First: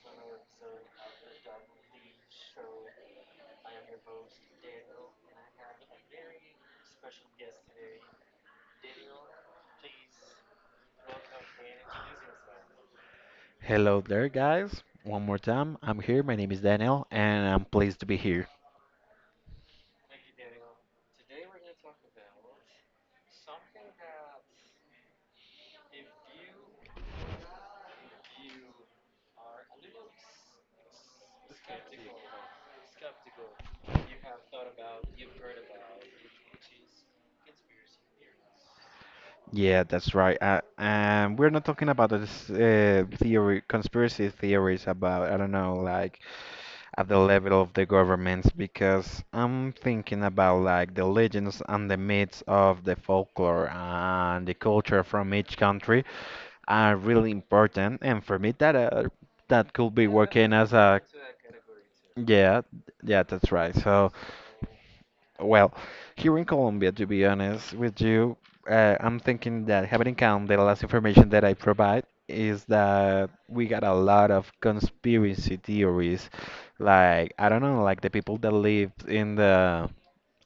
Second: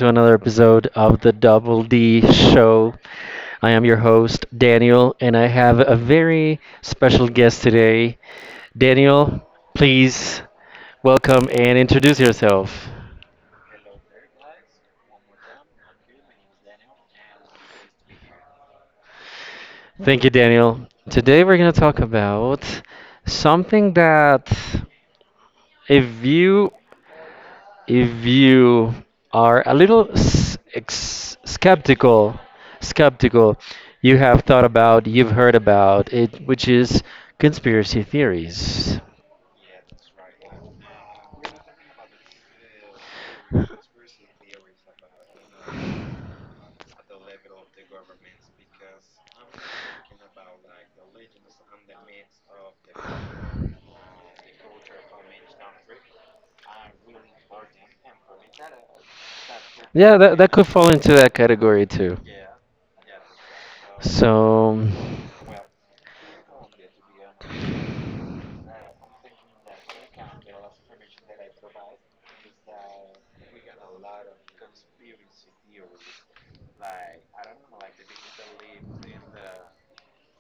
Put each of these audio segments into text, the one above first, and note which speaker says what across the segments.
Speaker 1: to another episode of the Double D Show. I am your host, Daniel, and I have a very special guest today. Daniel, please welcome and introduce yourself.
Speaker 2: Hello there, guys. One more time. I'm here. My name is Daniel, and I'm pleased to be here.
Speaker 1: Thank you, Daniel. Today, we're going to talk about something that if you if you are a little skeptical, you have thought about, you've heard about it, which is conspiracy theories.
Speaker 2: Yeah, that's right. And we're not talking about this conspiracy theories about, I don't know, like at the level of the governments, because I'm thinking about like the legends and the myths of the folklore and the culture from each country are really important. And for me, that could be
Speaker 1: Yeah, that,
Speaker 2: working
Speaker 1: that could
Speaker 2: as
Speaker 1: fall
Speaker 2: a
Speaker 1: into that category too.
Speaker 2: yeah, yeah, that's right. So.
Speaker 1: So,
Speaker 2: Well, here in Colombia, to be honest with you, I'm thinking that having in count the last information that I provide is that we got a lot of conspiracy theories. Like, I don't know, like the people that live in the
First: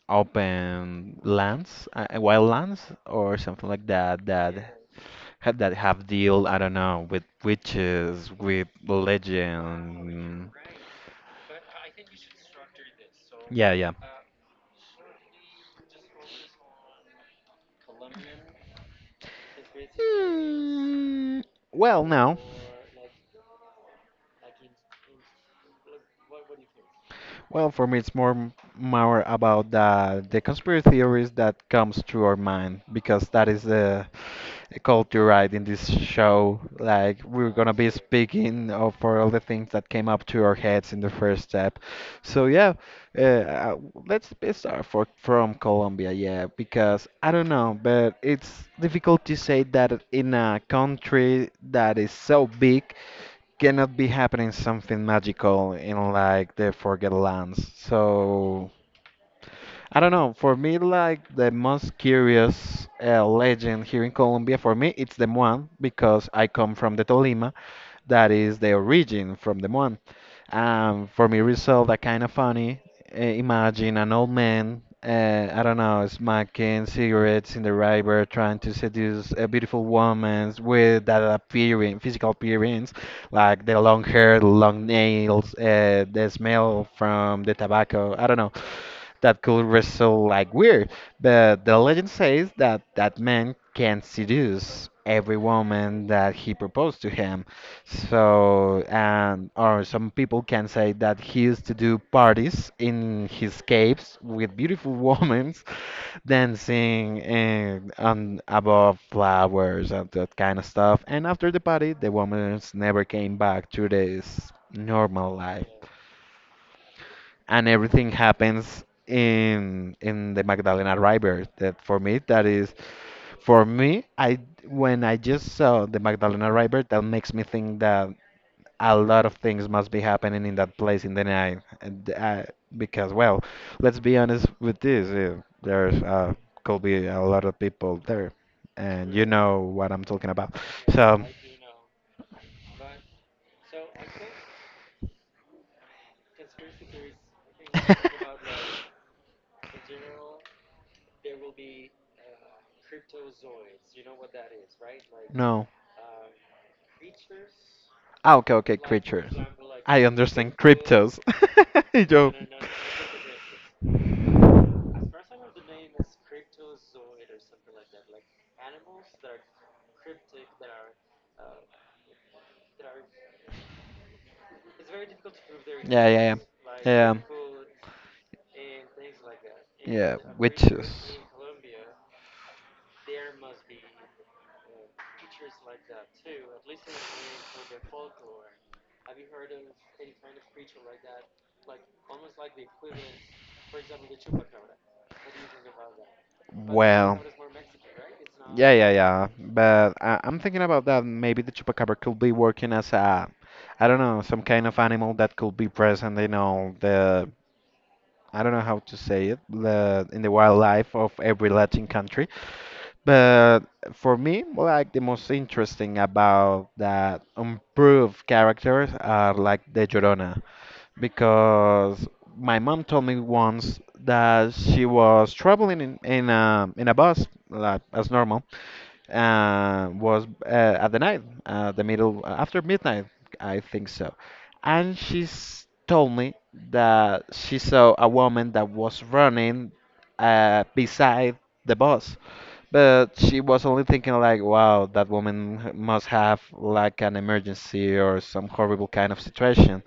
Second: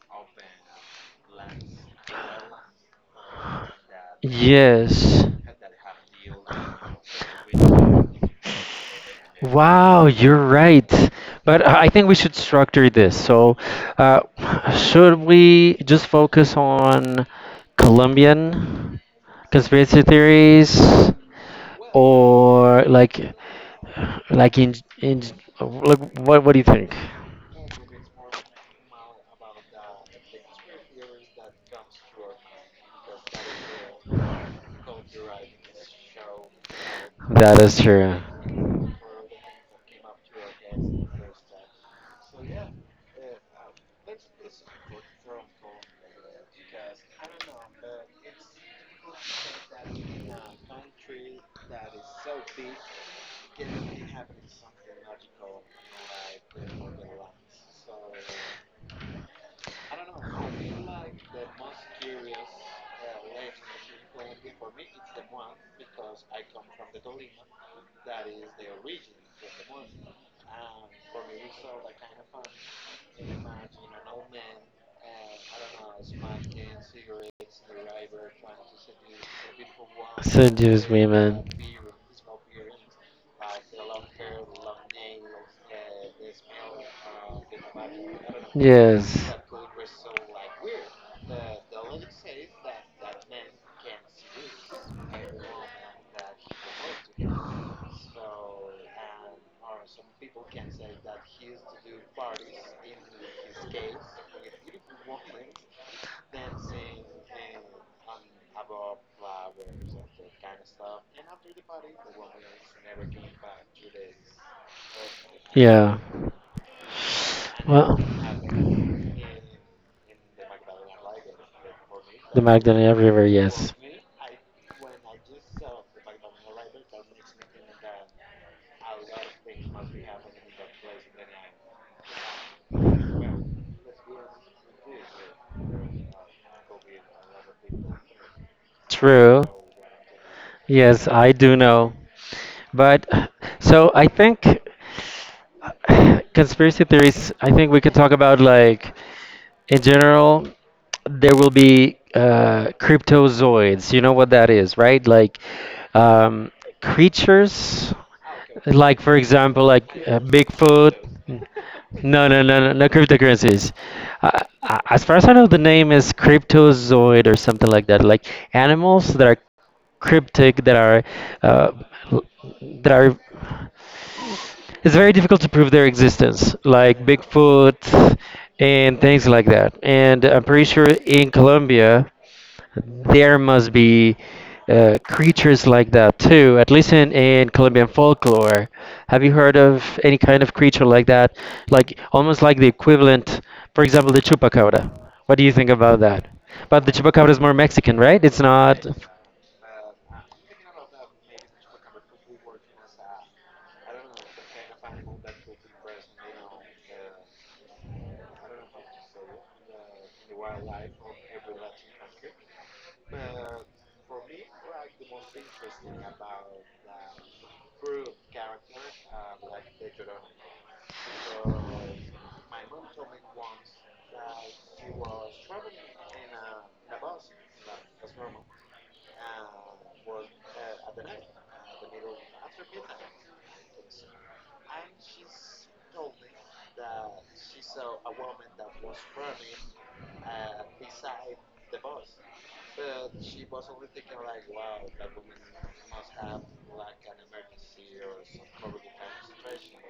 Speaker 2: open lands, wild lands, or something like that,
Speaker 1: yes.
Speaker 2: that have deal, I don't know, with witches, with
Speaker 1: Wow, you're
Speaker 2: legend.
Speaker 1: right. But I think we should structure this. So,
Speaker 2: Yeah, yeah.
Speaker 1: uh, should we just focus on Colombian conspiracy theories,
Speaker 2: Hmm. Well, no.
Speaker 1: or like in like what do you think?
Speaker 2: Well, for me, it's more about the conspiracy theories that comes through our mind because that is the culture, right, in this show. Like we're
Speaker 1: That
Speaker 2: gonna
Speaker 1: is
Speaker 2: be
Speaker 1: true.
Speaker 2: speaking of for all the things that came up to our heads in the first step. So yeah, uh, uh, let's be start for from Colombia, yeah, because I don't know, but it's difficult to say that in a country that is so big cannot be happening something magical in like the Forget Lands. So I don't know. For me, like the most curious legend here in Colombia, for me, it's the Muan because I come from the Tolima that is the origin from the one. For me, result that kind of funny. Imagine an old man, I don't know, smoking cigarettes in the river, trying to seduce a beautiful woman with that
Speaker 1: Women.
Speaker 2: appearing, physical appearance, like the long hair, the long nails, the smell from the tobacco. I don't know
Speaker 1: Yes.
Speaker 2: that could result like weird. But the legend says that that man can seduce every woman that he proposed to him. So, and or some people can say that he used to do parties in his caves with beautiful women dancing and on above flowers and that kind of stuff. And after the party, the women never came back to this normal life
Speaker 1: Yeah.
Speaker 2: and
Speaker 1: Well,
Speaker 2: everything happens in the Magdalena River. That for me,
Speaker 1: the
Speaker 2: that is
Speaker 1: Magdalena River,
Speaker 2: for
Speaker 1: yes.
Speaker 2: me. I When I just saw the Magdalena River, that makes me think that a lot of things must be happening in that place in the night. And I, because well, let's be honest with this. There's could be a lot of people there, and you
Speaker 1: True.
Speaker 2: know what I'm talking about.
Speaker 1: Yes,
Speaker 2: So.
Speaker 1: I do know. But so I think conspiracy theories, I think we could talk about like in general, there will be cryptozoids. You know what that is, right? Like
Speaker 2: No.
Speaker 1: um, creatures,
Speaker 2: Ah, okay, okay,
Speaker 1: like for
Speaker 2: creature.
Speaker 1: example, like
Speaker 2: I understand
Speaker 1: Bigfoot.
Speaker 2: cryptos.
Speaker 1: No,
Speaker 2: Yo.
Speaker 1: no, no, no, no cryptocurrencies. Uh, as far as I know, the name is cryptozoid or something like that. Like animals that are cryptic, that are uh, l- that are. It's very difficult to prove their
Speaker 2: Yeah, yeah, yeah.
Speaker 1: existence, like
Speaker 2: Yeah,
Speaker 1: Bigfoot and things like that.
Speaker 2: yeah,
Speaker 1: And I'm pretty sure
Speaker 2: witches.
Speaker 1: in Colombia there must be creatures like that too, at least in Colombian folklore. Have you heard of any kind of creature like that? Like almost like the equivalent, for example, the chupacabra. What do you think about that? But the
Speaker 2: Well,
Speaker 1: chupacabra is more Mexican, right? It's
Speaker 2: yeah,
Speaker 1: not.
Speaker 2: yeah, yeah. But I'm thinking about that. Maybe the chupacabra could be working as a, I don't know, some kind of animal that could be present in all the, I don't know how to say it, the in the wildlife of every Latin country. But for me, well, like the most interesting about that improved characters are like the Llorona, because my mom told me once that she was traveling in a bus like as normal, was at the night, the middle after midnight, I think so, and she's told me that she saw a woman that was running beside the bus but she was only thinking like, wow, that must have like an emergency or some horrible kind of situation.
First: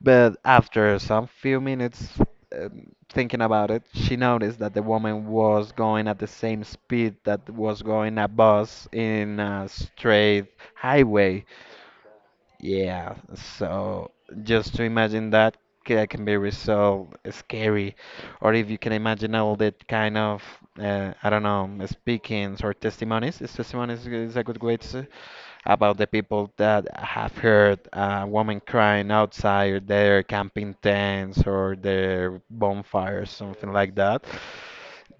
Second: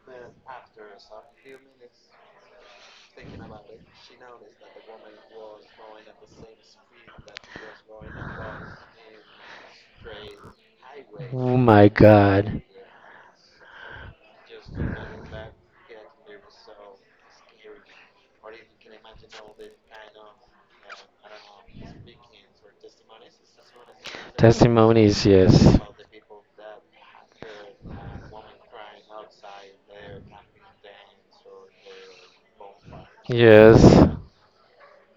Speaker 2: But after some few minutes thinking about it, she noticed that the woman was going at the same speed that was going a bus in a straight highway.
Speaker 1: My god.
Speaker 2: Yeah, so just to imagine can be so scary. Or if you can imagine all that kind of, I don't know, speakings or testimonies. Is testimonies is a good way to say
Speaker 1: Testimonies, yes.
Speaker 2: about the people that have heard a woman crying outside their camping tents or their bonfires, something like
Speaker 1: Yes.
Speaker 2: that?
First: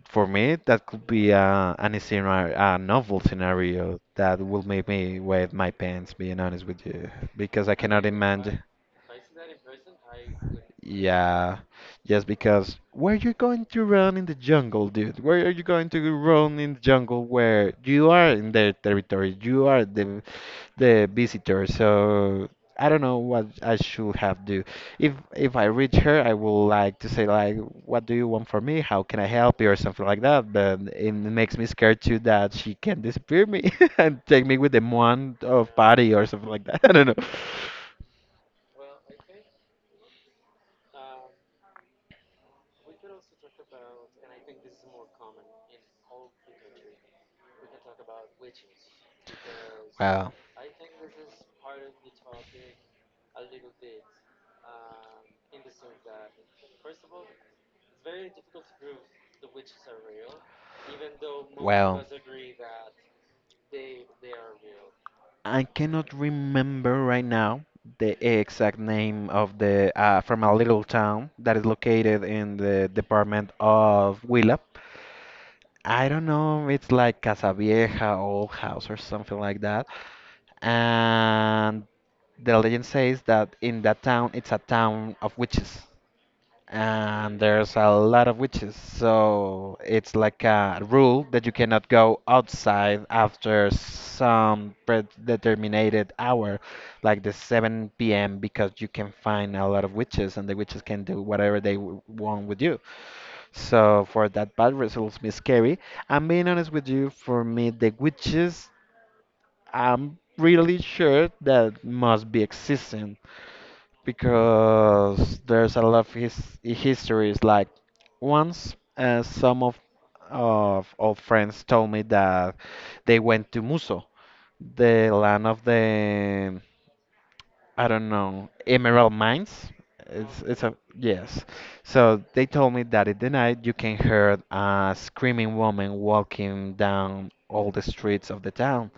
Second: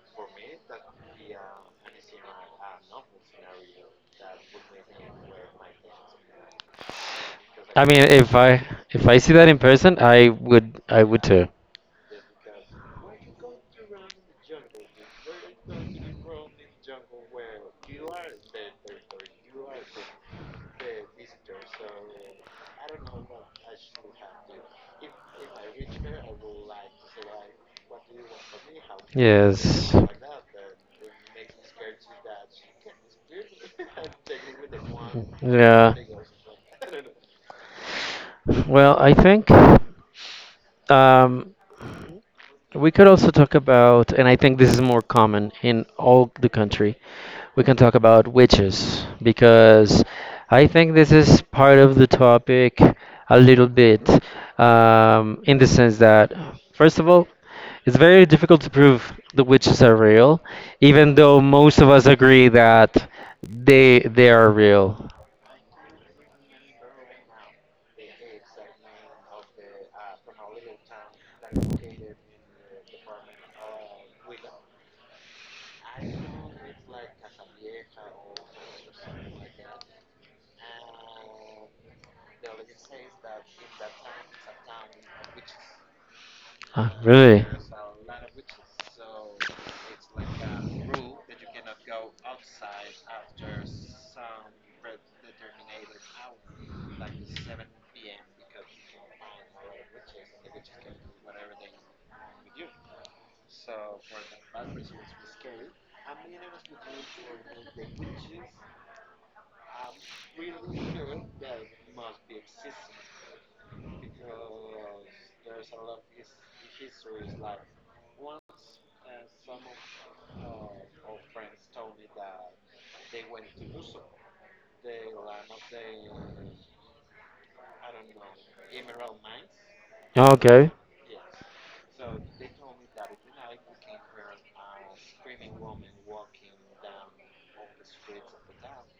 Speaker 2: For me, that could be a, an scenario, a novel scenario that will make me wet my pants, being honest with you, because I
Speaker 1: I mean,
Speaker 2: cannot
Speaker 1: if I
Speaker 2: imagine.
Speaker 1: if I see that in person, I would too.
Speaker 2: Yeah, just because where you going to run in the jungle, dude? Where are you going to run in the jungle where you are in their territory? You are the visitor. So I don't know what I should have do. If I reach her, I will like to say like, "What do you want from me? How can I help you?" or
Speaker 1: Yes.
Speaker 2: something like that. But it makes me scared too that she can disappear me and take me with the one of
Speaker 1: Yeah.
Speaker 2: party or something like that. I don't know.
Speaker 1: Well, I think um, we could also talk about, and I think this is more common in all the country, we can talk about witches because
Speaker 2: Wow.
Speaker 1: I think this is part of the topic a little bit in the sense that, first of all, it's very difficult to prove the witches are real, even though most of
Speaker 2: Well.
Speaker 1: us agree that they are real.
Speaker 2: I cannot remember right now the exact name of the from a little town that is located in the department of Huila. I don't know, it's like Casa Vieja, Old House, or something like that. And the legend says that in that town, it's a town of witches
Speaker 1: Ah,
Speaker 2: and
Speaker 1: really?
Speaker 2: there's a lot of witches. So it's like a rule that you cannot go outside after some predetermined hour, like the 7 p.m., because you can find a lot of witches and the witches can do whatever want with you. So for that, bad results me scary. I'm being honest with you, for me, the witches, I'm really sure that must be existing because there's a lot of histories. Like once, some of old friends told me that they went to Muso, the land of the I don't know emerald mines. It's
Speaker 1: Okay.
Speaker 2: a yes. So they told me that in the night you can hear a screaming woman walking down all the streets of the town.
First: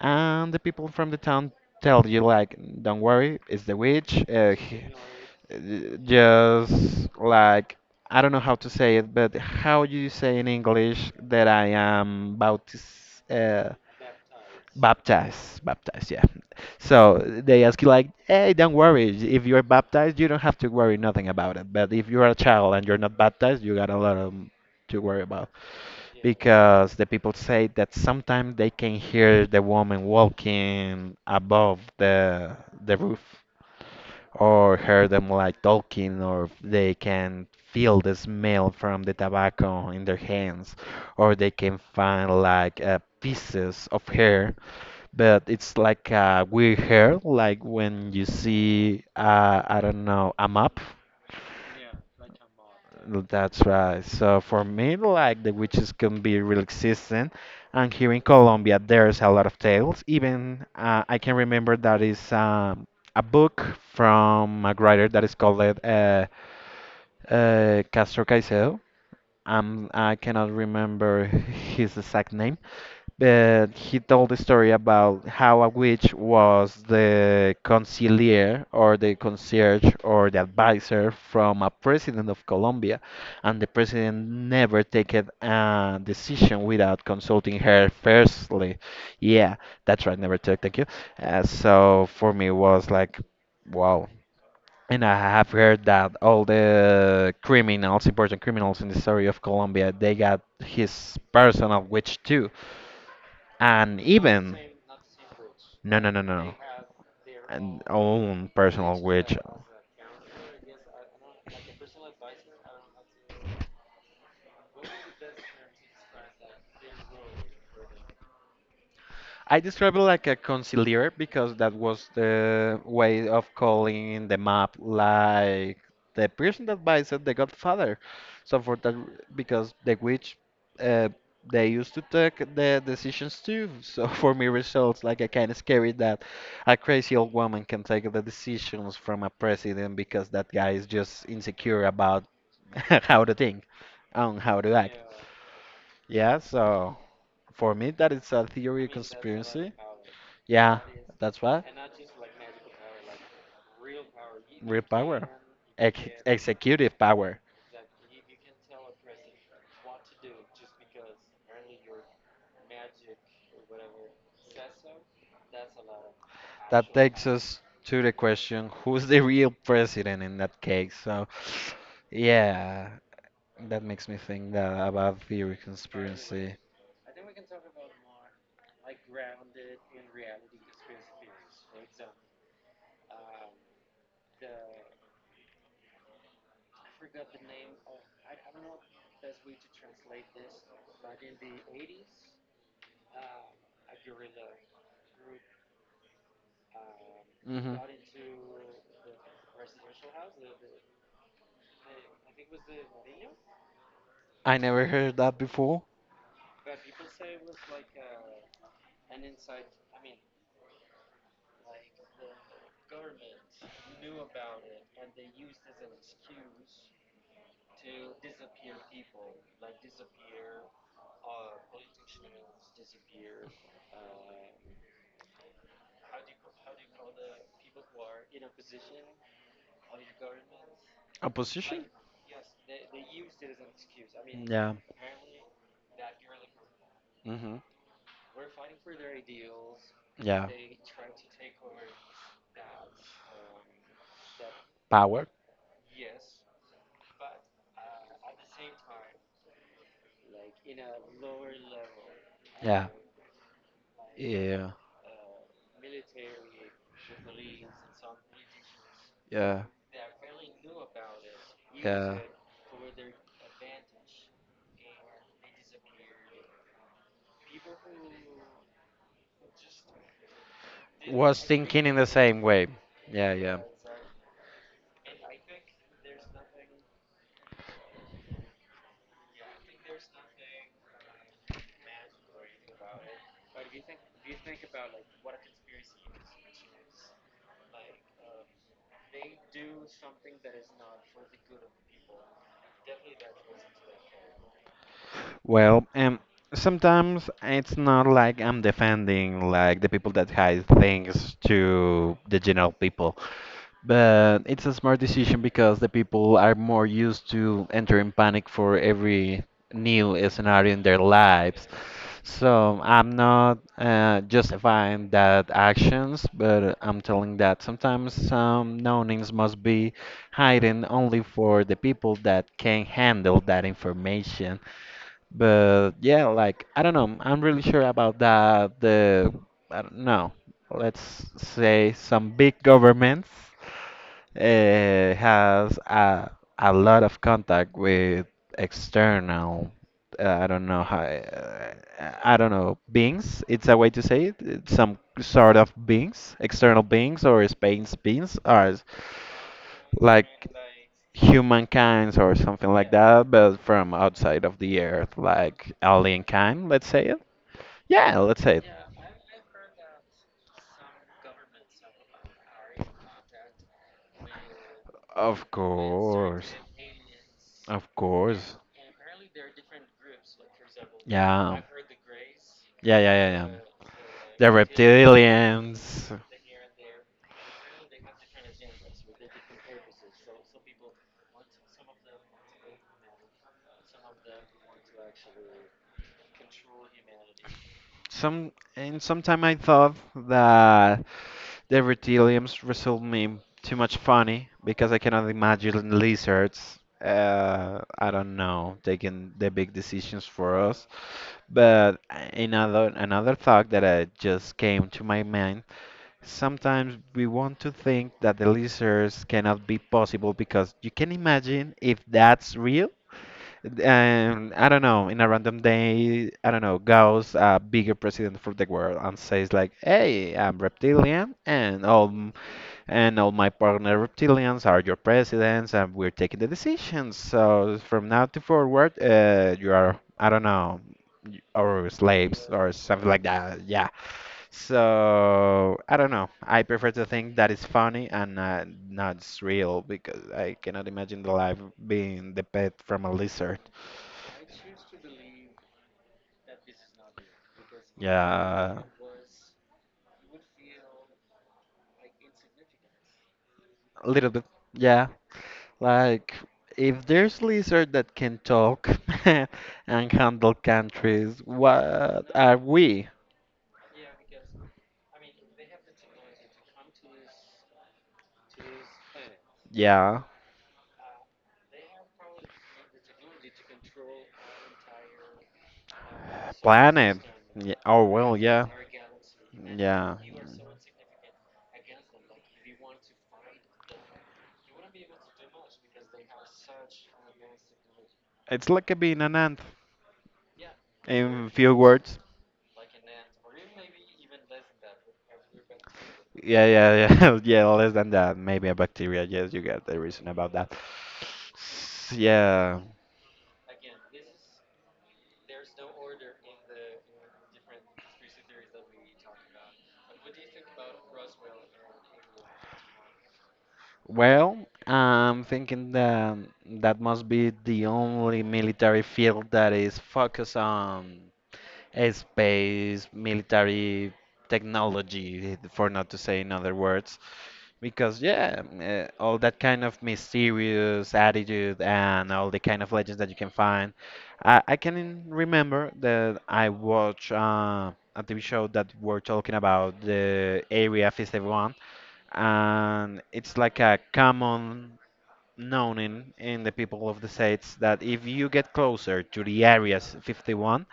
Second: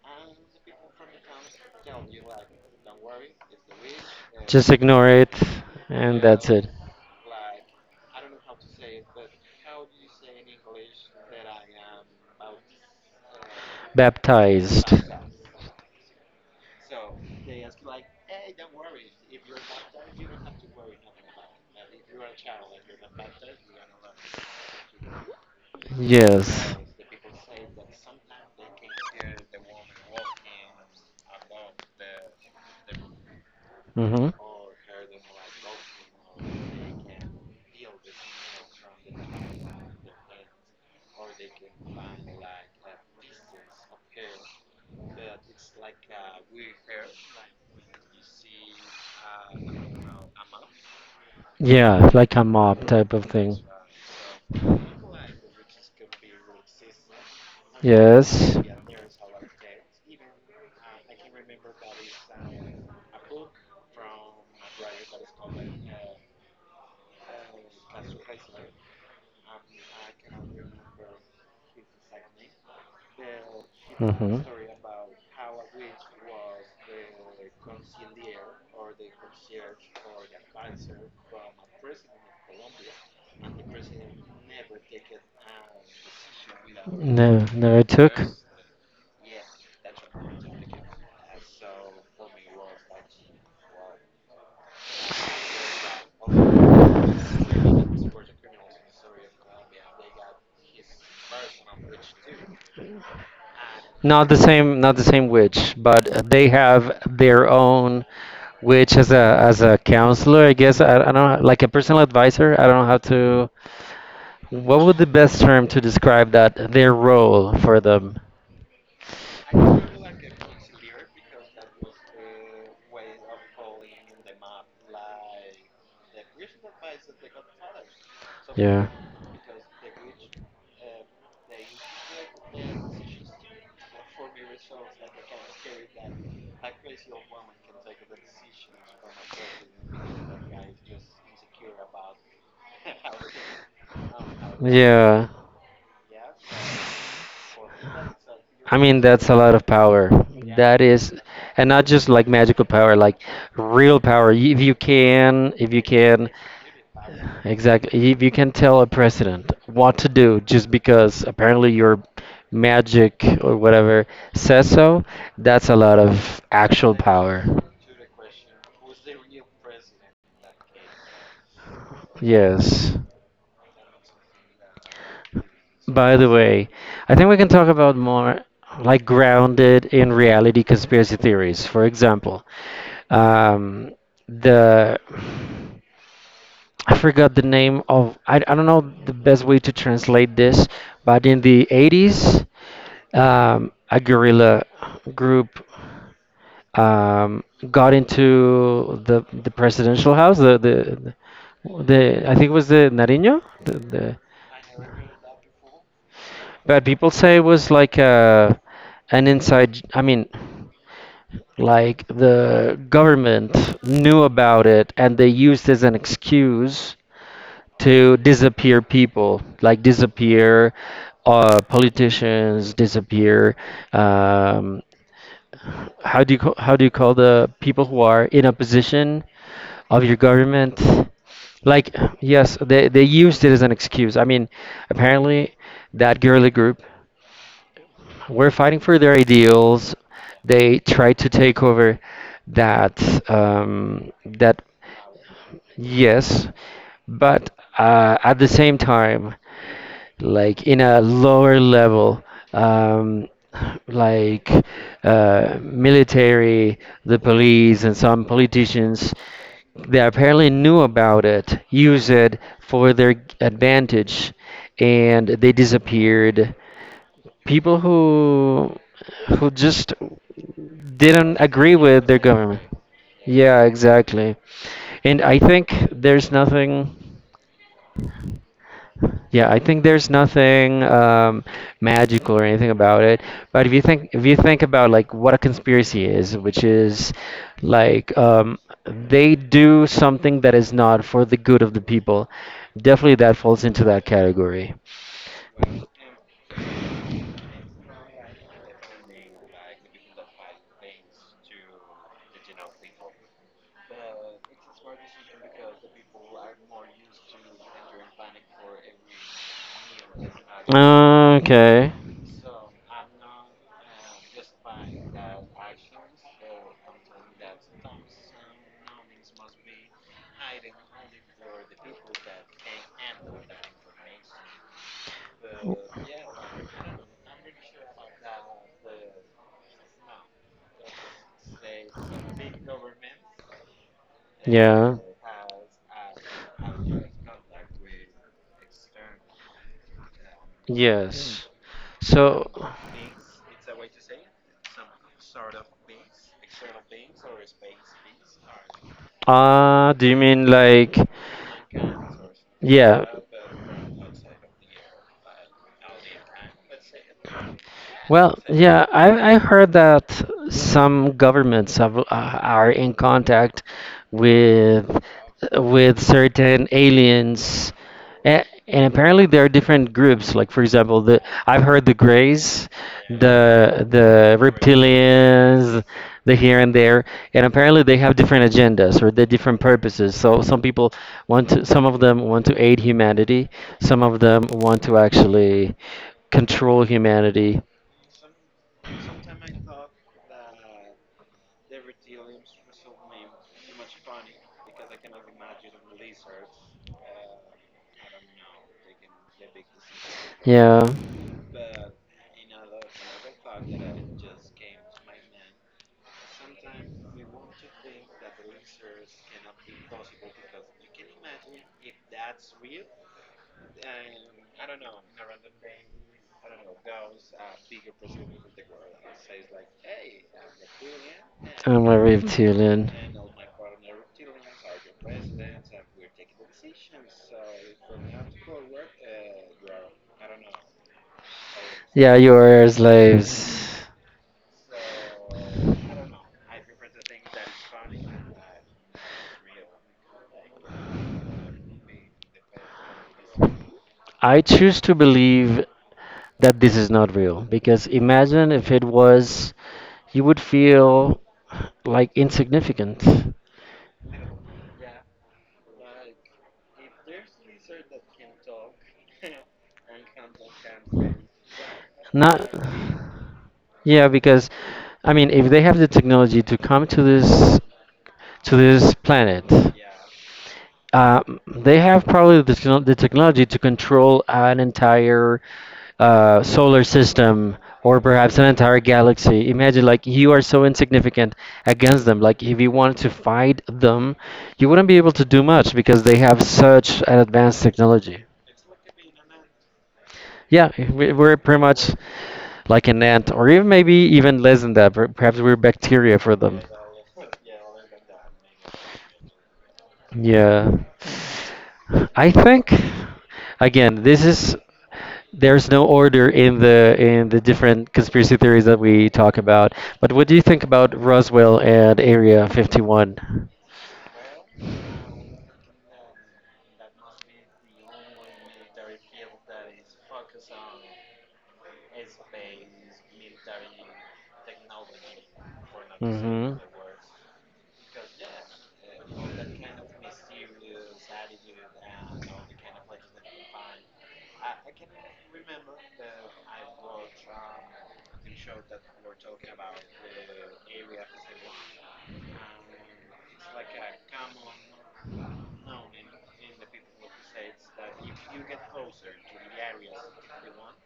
Speaker 2: And the people from the town tell you, like, don't worry, it's the witch.
Speaker 1: Just ignore it,
Speaker 2: Uh,
Speaker 1: and that's it.
Speaker 2: just like, I don't know how to say it, but how you say in English that I am baptized?
Speaker 1: Baptized.
Speaker 2: Baptized, yeah. So they ask you, like, hey, don't worry. If you're baptized, you don't have to worry nothing about it. But if you're a child and you're not baptized, you got a lot of to worry about
Speaker 1: Yes.
Speaker 2: because the people say that sometimes they can hear the woman walking above the roof
Speaker 1: Mm-hmm.
Speaker 2: or hear them like talking or they can feel the smell from the tobacco in their hands or they can find like pieces of hair but it's like a weird hair like when you see I don't know a map.
Speaker 1: Yeah, like a mob type of thing.
Speaker 2: That's right. So for me, like the witches can be real existent, and here in
Speaker 1: Yes.
Speaker 2: Colombia, there's a lot of tales. Even I can remember that is a book from a writer that is called Castro Caicedo. I cannot remember his exact name, but he told the
Speaker 1: Hmm.
Speaker 2: story about how a witch was the conciliere or the concierge or the advisor from a president of Colombia, and the president never taken a decision without
Speaker 1: No,
Speaker 2: consulting her
Speaker 1: never took.
Speaker 2: firstly. Yeah, that's right, never took. Thank you. So for me, it was like, wow. And I have heard that all the criminals, important criminals in the story of Colombia, they got his personal witch too and
Speaker 1: Not the
Speaker 2: even
Speaker 1: same, not the same witch,
Speaker 2: no no
Speaker 1: but
Speaker 2: no no
Speaker 1: they
Speaker 2: no
Speaker 1: have their
Speaker 2: and
Speaker 1: own
Speaker 2: own personal
Speaker 1: witch
Speaker 2: which
Speaker 1: as a counselor, I guess. I don't know, like a personal advisor. I don't know how to. What would the best term to describe that their role for them?
Speaker 2: I describe it like a conciliar because that was the way of calling the map like the person that buys it, the Godfather. So for that,
Speaker 1: Yeah.
Speaker 2: r- because the witch, uh, they used to take the decisions too. So for me, results like I kind of scary that a crazy old woman can take the decisions from a president because that guy is just insecure about how to think and how to act.
Speaker 1: Yeah.
Speaker 2: Yeah, so. For me, that is a
Speaker 1: I
Speaker 2: theory of
Speaker 1: mean, that's a lot
Speaker 2: conspiracy.
Speaker 1: of power.
Speaker 2: Yeah,
Speaker 1: That is,
Speaker 2: that's what.
Speaker 1: and not just like magical power, like real power. Y-
Speaker 2: Real power.
Speaker 1: if you
Speaker 2: Ex-
Speaker 1: can,
Speaker 2: Executive power.
Speaker 1: exactly, if you can tell a president what to do just because apparently your magic or whatever says so, that's a lot of
Speaker 2: That
Speaker 1: actual
Speaker 2: takes
Speaker 1: power.
Speaker 2: us to the question who's the real president in that case? So, yeah,
Speaker 1: Yes.
Speaker 2: that makes me think that about theory of
Speaker 1: By the
Speaker 2: conspiracy.
Speaker 1: way, I think we can talk about more like grounded in reality conspiracy theories. For example, um, the I forgot the name of. I don't know the best way to translate this, but in the 80s, a guerrilla group um,
Speaker 2: Hmm.
Speaker 1: got into the presidential house, the I think it was the Nariño, the
Speaker 2: I never heard that before.
Speaker 1: But people say it was like a, an inside, I mean, like the government knew about it and they used as an excuse to disappear people, like disappear politicians, disappear. Um, how do you how do you call the people who are in opposition of your government?
Speaker 2: Opposition?
Speaker 1: Like yes, they used it as an excuse. I mean,
Speaker 2: Yeah.
Speaker 1: apparently that girly group.
Speaker 2: Hmm.
Speaker 1: We're fighting for their ideals.
Speaker 2: Yeah.
Speaker 1: They try to take over that,
Speaker 2: Power?
Speaker 1: yes, but at the same time, like in a lower level,
Speaker 2: Yeah.
Speaker 1: um, like
Speaker 2: Yeah.
Speaker 1: military, the police, and some politicians,
Speaker 2: Yeah.
Speaker 1: they apparently knew about it, use
Speaker 2: Yeah.
Speaker 1: it for their advantage, and they disappeared people who just didn't
Speaker 2: Was
Speaker 1: agree
Speaker 2: thinking in the
Speaker 1: with their
Speaker 2: same
Speaker 1: government.
Speaker 2: way. Yeah, yeah.
Speaker 1: Yeah, exactly. And I think there's nothing. Yeah, I think there's nothing magical or anything about it. But if you think about like what a conspiracy is, which is like they do something that is not for the good of the people, definitely that falls into that category.
Speaker 2: Well, sometimes it's not like I'm defending like the people that hide things to the general people. But it's a smart decision because the people are more used to entering panic for every new scenario in their lives.
Speaker 1: Okay.
Speaker 2: So I'm not justifying that actions, but I'm telling that sometimes some knowings must be hidden only for the people that can handle that information. But yeah, like I don't know, I'm really sure about that. The I don't know, let's say some big governments
Speaker 1: Yeah.
Speaker 2: has a lot of contact with external uh, I don't know how
Speaker 1: Yes.
Speaker 2: uh, I
Speaker 1: So,
Speaker 2: don't know beings. It's a way to say it. It's some sort of beings, external beings or space beings, or s-
Speaker 1: do you
Speaker 2: like
Speaker 1: mean like,
Speaker 2: humankinds or something like
Speaker 1: yeah?
Speaker 2: that, but from outside of the earth, like alien kind. Let's say it. Yeah,
Speaker 1: Well,
Speaker 2: let's say it.
Speaker 1: yeah, I heard that some governments have, are in contact with
Speaker 2: Of course,
Speaker 1: certain aliens,
Speaker 2: of
Speaker 1: and,
Speaker 2: course.
Speaker 1: and apparently there are different groups. Like for example, the
Speaker 2: Yeah.
Speaker 1: I've heard the Greys,
Speaker 2: Yeah, yeah, yeah, yeah.
Speaker 1: the
Speaker 2: The
Speaker 1: reptilians,
Speaker 2: reptilians.
Speaker 1: the here and there, and apparently they have different agendas or the different purposes. So some people some of them want to aid humanity, some of them want to actually control humanity.
Speaker 2: Some and sometime I thought that the reptilians result me too much funny because I cannot imagine lizards. I don't know, taking the big decisions for
Speaker 1: Yeah.
Speaker 2: us. But another thought that I just came to my mind. Sometimes we want to think that the lizards cannot be possible because you can imagine if that's real. And I don't know, in a random day, I don't know, goes a bigger president for the world and says like, "Hey, I'm reptilian, and
Speaker 1: I'm a reptilian.
Speaker 2: all my partner reptilians are your presidents, and we're taking the decisions. So from now to forward, you are, I don't know, or
Speaker 1: Yeah, you
Speaker 2: slaves or
Speaker 1: are
Speaker 2: something like that. Yeah.
Speaker 1: slaves.
Speaker 2: So I don't know. I prefer to think that is funny and not it's real because I cannot imagine the life being the pet from a lizard.
Speaker 1: I choose to believe that this is not real because imagine if
Speaker 2: Yeah,
Speaker 1: it was, you would feel like insignificant.
Speaker 2: a little bit. Yeah, like if there's lizard that can talk and handle countries, what
Speaker 1: Not,
Speaker 2: are we?
Speaker 1: yeah, because I mean, if they have the technology to come to this planet.
Speaker 2: Yeah,
Speaker 1: Uh, they have probably the technology to control an entire solar
Speaker 2: planet.
Speaker 1: system
Speaker 2: Yeah. Oh
Speaker 1: or
Speaker 2: well,
Speaker 1: perhaps an
Speaker 2: yeah,
Speaker 1: entire galaxy. Imagine, like,
Speaker 2: yeah.
Speaker 1: you are so insignificant against them. Like, if you wanted to fight them, you wouldn't be able to do much because they have such an advanced technology.
Speaker 2: It's like a being an ant
Speaker 1: Yeah, we're
Speaker 2: in
Speaker 1: pretty
Speaker 2: few
Speaker 1: much
Speaker 2: words.
Speaker 1: like an ant, or even maybe even less than that. Perhaps we're bacteria for them.
Speaker 2: Yeah, yeah, yeah, yeah. Less than that, maybe a bacteria. Yes, you get the reason about that.
Speaker 1: Yeah. I think
Speaker 2: Yeah.
Speaker 1: again, this is there's no order in the different conspiracy theories that we talk about. But what do you think about Roswell and Area 51?
Speaker 2: Well, I'm thinking that that must be the only military field that is focused on space, military technology, for not to say in
Speaker 1: Mm-hmm.
Speaker 2: other words. Because, yeah, all that kind of mysterious attitude and all the kind of legends that you can find. I can remember that I watched a TV show that were talking about the Area 51, and it's like a common known in the people of the states that if you get closer to the areas 51,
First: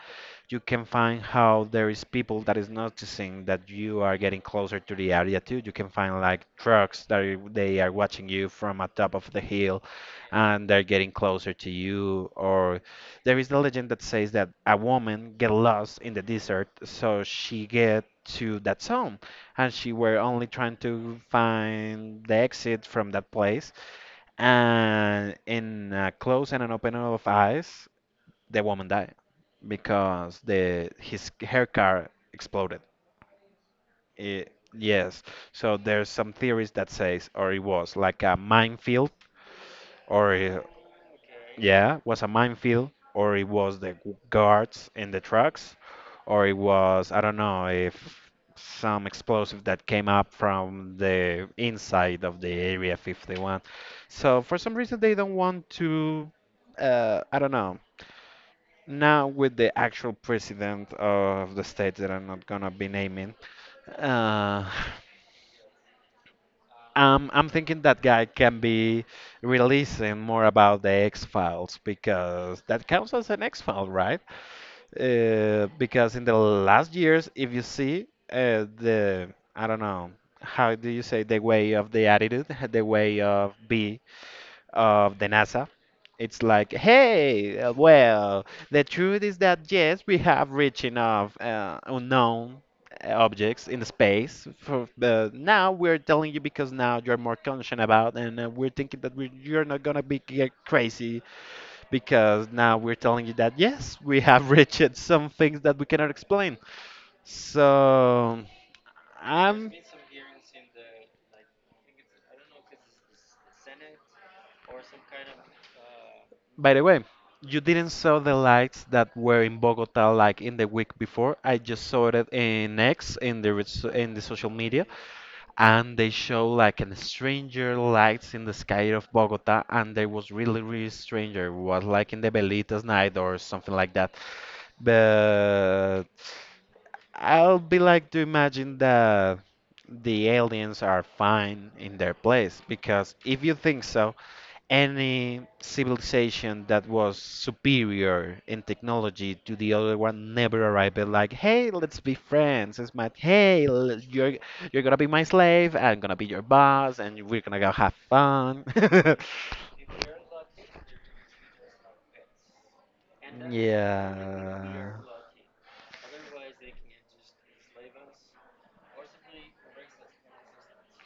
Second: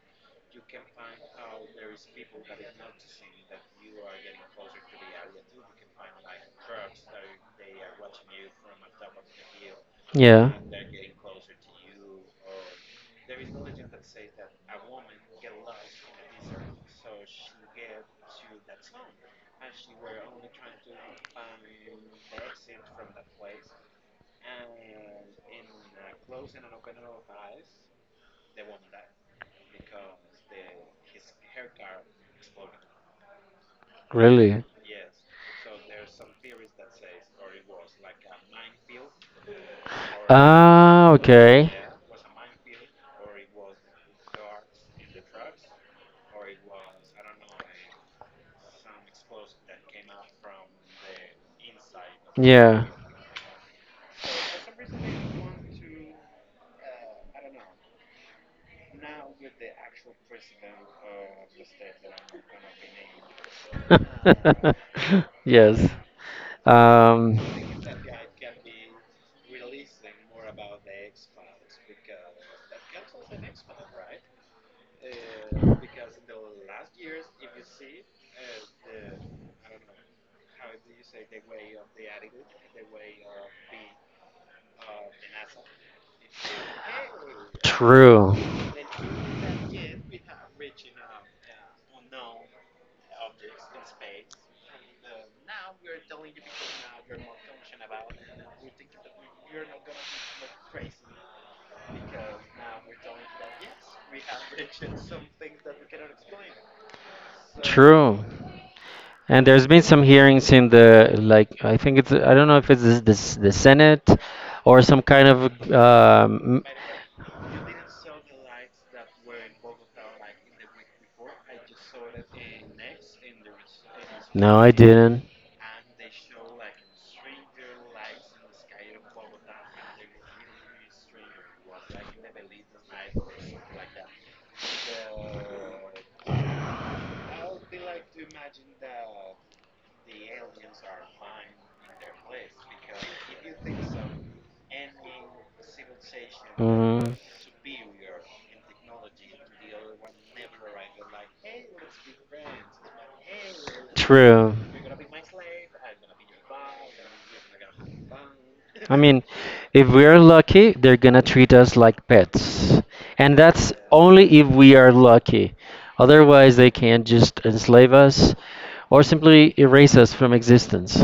Speaker 2: you can find how there is people that is noticing that you are getting closer to the area too. You can find like trucks that they are watching you from atop of the hill,
Speaker 1: Yeah.
Speaker 2: and they're getting closer to you. Or there is the legend that says that a woman get lost in the desert, so she get to that zone and she were only trying to find the exit from that place, and in a close and an open of eyes, the woman died because the his her car exploded. It,
Speaker 1: Really?
Speaker 2: yes, so there's some theories that says, or it was like a minefield, or
Speaker 1: Ah, okay.
Speaker 2: yeah, was a minefield, or it was the guards in the trucks, or it was, I don't know, if some explosive that came up from the inside of the
Speaker 1: Yeah.
Speaker 2: Area 51. So for some reason they don't want to, I don't know. Now with the actual president of the state that I'm not gonna be naming, uh,
Speaker 1: Yes.
Speaker 2: i
Speaker 1: Um,
Speaker 2: I'm thinking that guy can be releasing more about the X-Files because that counts as an X-File, right? Because in the last years, if you see the, I don't know, how do you say, the way of the attitude, the way of be of the NASA, it's like, hey,
Speaker 1: True.
Speaker 2: well, the truth is that yes, we have reached enough unknown objects in space. For now, we're telling you because now you're more conscious about, and we're thinking that we, you're not gonna be get crazy because now we're telling you that yes, we have reached some things that we cannot explain.
Speaker 1: True.
Speaker 2: So,
Speaker 1: And there's
Speaker 2: I'm.
Speaker 1: been some hearings in the like I think it's I don't know if it's this the Senate or some kind of.
Speaker 2: By the way, you didn't saw the lights that were in Bogota like in the week before. I just saw it in X in the in the social
Speaker 1: No, I
Speaker 2: media,
Speaker 1: didn't.
Speaker 2: and they show like an stranger lights in the sky of Bogota, and they was really really stranger. It was like in the Velitas night or something like that. But I'll be like to imagine that the aliens are fine in their place because if you think so, any civilization that
Speaker 1: Mm.
Speaker 2: was superior in technology to the other one never arrived at like, hey, let's be friends. It's my hey,
Speaker 1: True.
Speaker 2: you're gonna be my slave, I'm gonna be your boss, and we're gonna go have fun.
Speaker 1: I mean, if we're lucky, they're gonna treat us like pets. And that's only if we
Speaker 2: Yeah.
Speaker 1: are lucky. Otherwise, they can just enslave us or simply erase us from existence.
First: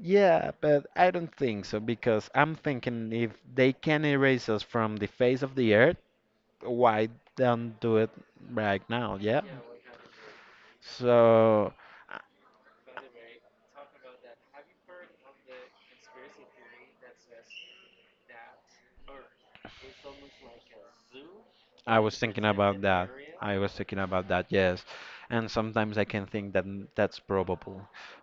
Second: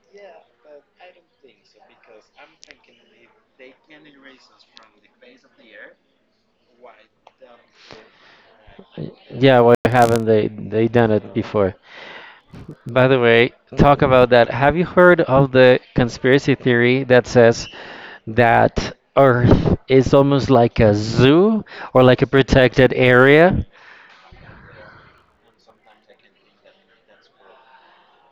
Speaker 2: Yeah, but I don't think so because I'm thinking if they can erase us from the face of the earth, why don't do it right now? Yeah.
Speaker 1: Yeah, why haven't they done it before?
Speaker 2: So
Speaker 1: By the way, talk about that. Have you heard of the conspiracy theory that says that Earth is almost like a zoo or
Speaker 2: I
Speaker 1: like
Speaker 2: was
Speaker 1: a
Speaker 2: thinking about
Speaker 1: protected
Speaker 2: that.
Speaker 1: area?
Speaker 2: I was thinking about that, yes. And sometimes I can think that that's probable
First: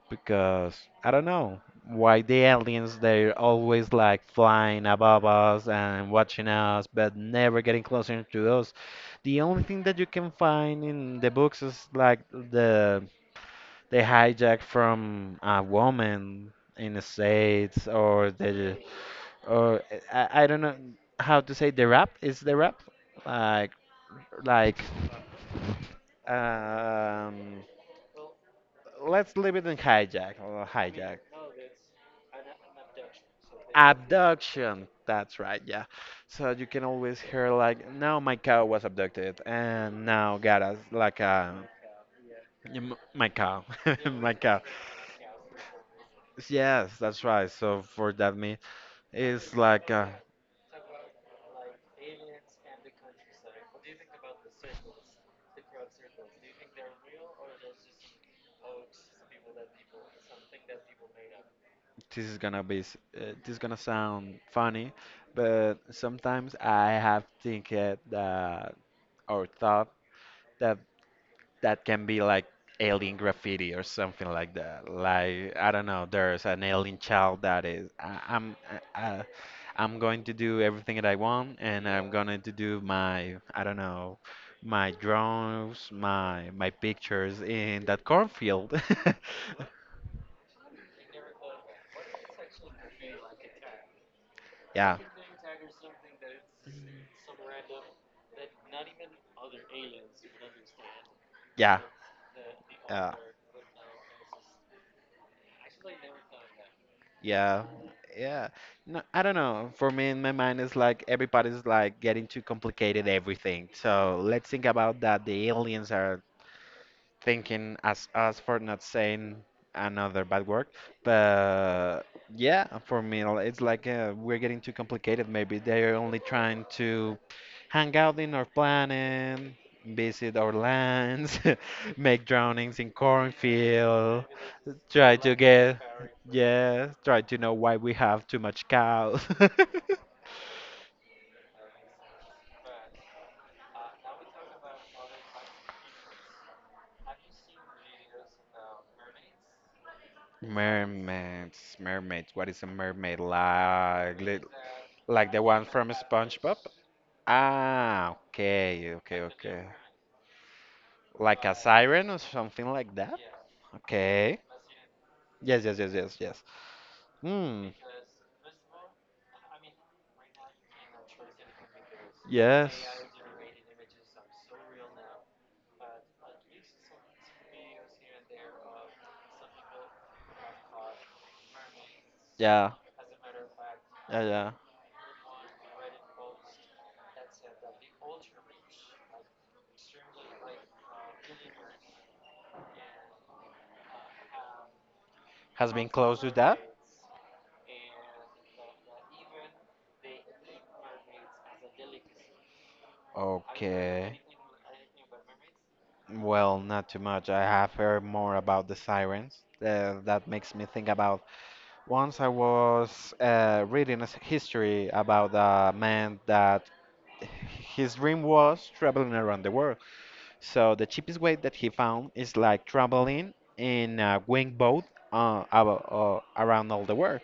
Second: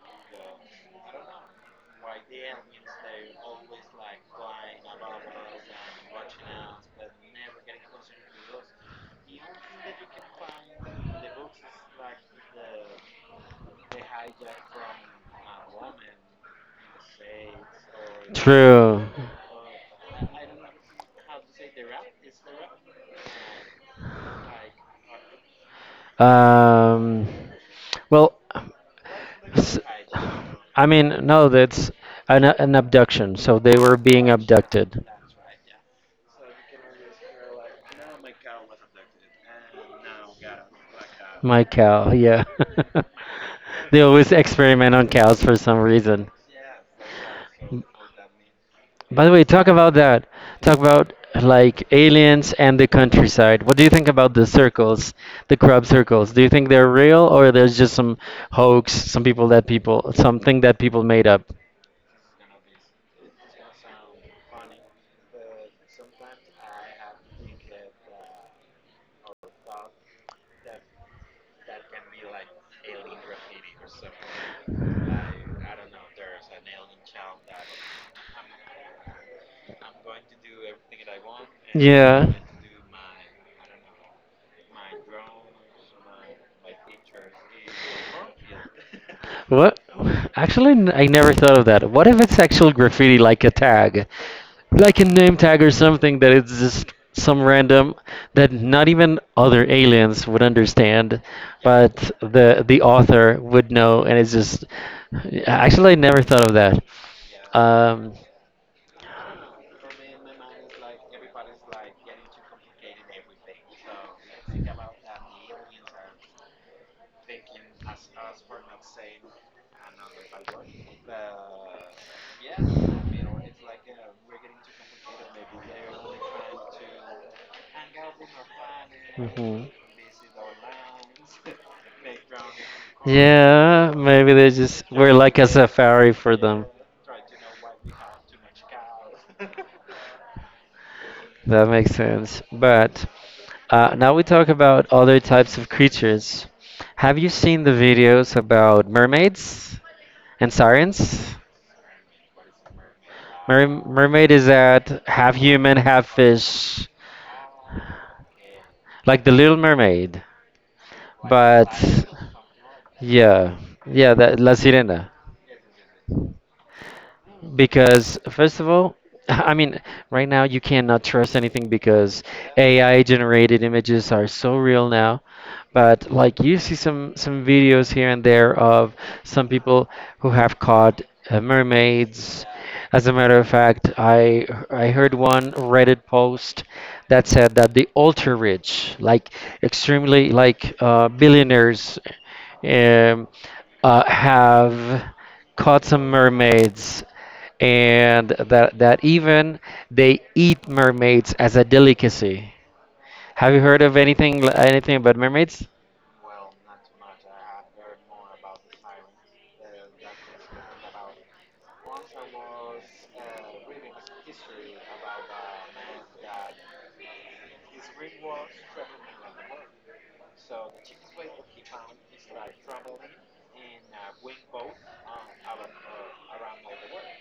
Speaker 2: because I don't know why the aliens they're always like flying above us and watching us but never getting closer to us. The only thing that you can find in the books is like the hijack from a woman in the States, or the,
Speaker 1: True.
Speaker 2: or I don't know how to say the rap is the rap. Like like,
Speaker 1: Um,
Speaker 2: um,
Speaker 1: well,
Speaker 2: let's leave it in
Speaker 1: s-
Speaker 2: hijack or
Speaker 1: I mean,
Speaker 2: hijack.
Speaker 1: no, that's an abduction. So they were being
Speaker 2: Abduction.
Speaker 1: abducted.
Speaker 2: That's right, yeah. So you can always hear like, now my cow was abducted, and now got us like a
Speaker 1: My cow, yeah.
Speaker 2: my cow,
Speaker 1: They
Speaker 2: my
Speaker 1: always
Speaker 2: cow.
Speaker 1: experiment on cows for some reason.
Speaker 2: Yes, that's right. So for that me,
Speaker 1: By the way,
Speaker 2: it's
Speaker 1: talk
Speaker 2: like
Speaker 1: about that. Talk about like aliens and the countryside. What do you think about the circles, the crop circles? Do you think they're real or there's just some hoax, some people that people, something that people made up?
Speaker 2: this is gonna sound funny, but sometimes I have think it that our that that can be like alien graffiti or something like that. Like I don't know, there's an alien child that is I- I'm going to do everything that I want, and I'm
Speaker 1: Yeah.
Speaker 2: going to do my I don't know my drawings, my pictures in that cornfield.
Speaker 1: What? Actually, I never thought of that. What if it's actual graffiti, like a tag,
Speaker 2: Yeah.
Speaker 1: like a name tag or something that it's just some random that not even other aliens would understand, yeah.
Speaker 2: Yeah.
Speaker 1: But the
Speaker 2: Yeah.
Speaker 1: author would know, and it's just. Actually, I never thought of that.
Speaker 2: Yeah,
Speaker 1: Yeah.
Speaker 2: yeah. No, I don't know. For me, in my mind, it's like everybody's like getting too complicated everything. So let's think about that. The aliens are thinking as us for not saying another bad word. But yeah, for me, it's like we're getting too complicated. Maybe they're only trying to hang out in our planet,
Speaker 1: Hmm,
Speaker 2: visit our lands, make drownings in
Speaker 1: call. Yeah,
Speaker 2: cornfield,
Speaker 1: maybe they just we're
Speaker 2: try to
Speaker 1: like a yeah,
Speaker 2: get,
Speaker 1: safari for yeah.
Speaker 2: yeah, try to know why we have too much cows.
Speaker 1: That makes sense. But now we talk about other types of creatures. Have you seen the videos about mermaids? And sirens?
Speaker 2: Mermaids, mermaids. What is a mermaid
Speaker 1: Mer-
Speaker 2: like?
Speaker 1: mermaid is that
Speaker 2: Like
Speaker 1: half
Speaker 2: the one
Speaker 1: human,
Speaker 2: from
Speaker 1: half
Speaker 2: SpongeBob?
Speaker 1: fish,
Speaker 2: Ah, okay, okay,
Speaker 1: like the Little
Speaker 2: okay.
Speaker 1: Mermaid.
Speaker 2: Like a
Speaker 1: But
Speaker 2: siren or something like that?
Speaker 1: yeah, yeah,
Speaker 2: Okay.
Speaker 1: that La Sirena.
Speaker 2: Yes, yes, yes, yes, yes. Hmm.
Speaker 1: Because first of all, I mean, right now you cannot trust anything because
Speaker 2: Yes.
Speaker 1: AI generated images are so real now. But like you see some videos here and there of some people who have caught mermaids.
Speaker 2: Yeah,
Speaker 1: As a matter of fact,
Speaker 2: yeah,
Speaker 1: I
Speaker 2: yeah.
Speaker 1: I heard one Reddit post that said that the ultra rich, like extremely like billionaires, um, have
Speaker 2: Has been
Speaker 1: caught some
Speaker 2: close to that?
Speaker 1: mermaids and that even they eat mermaids as a delicacy. Have you heard of
Speaker 2: Okay.
Speaker 1: anything about mermaids?
Speaker 2: Well, not too much. I have heard more about the sirens. That makes me think about once I was reading a history about a man that his dream was traveling around the world. So the cheapest way that he found is like traveling in a wing boat around all the world.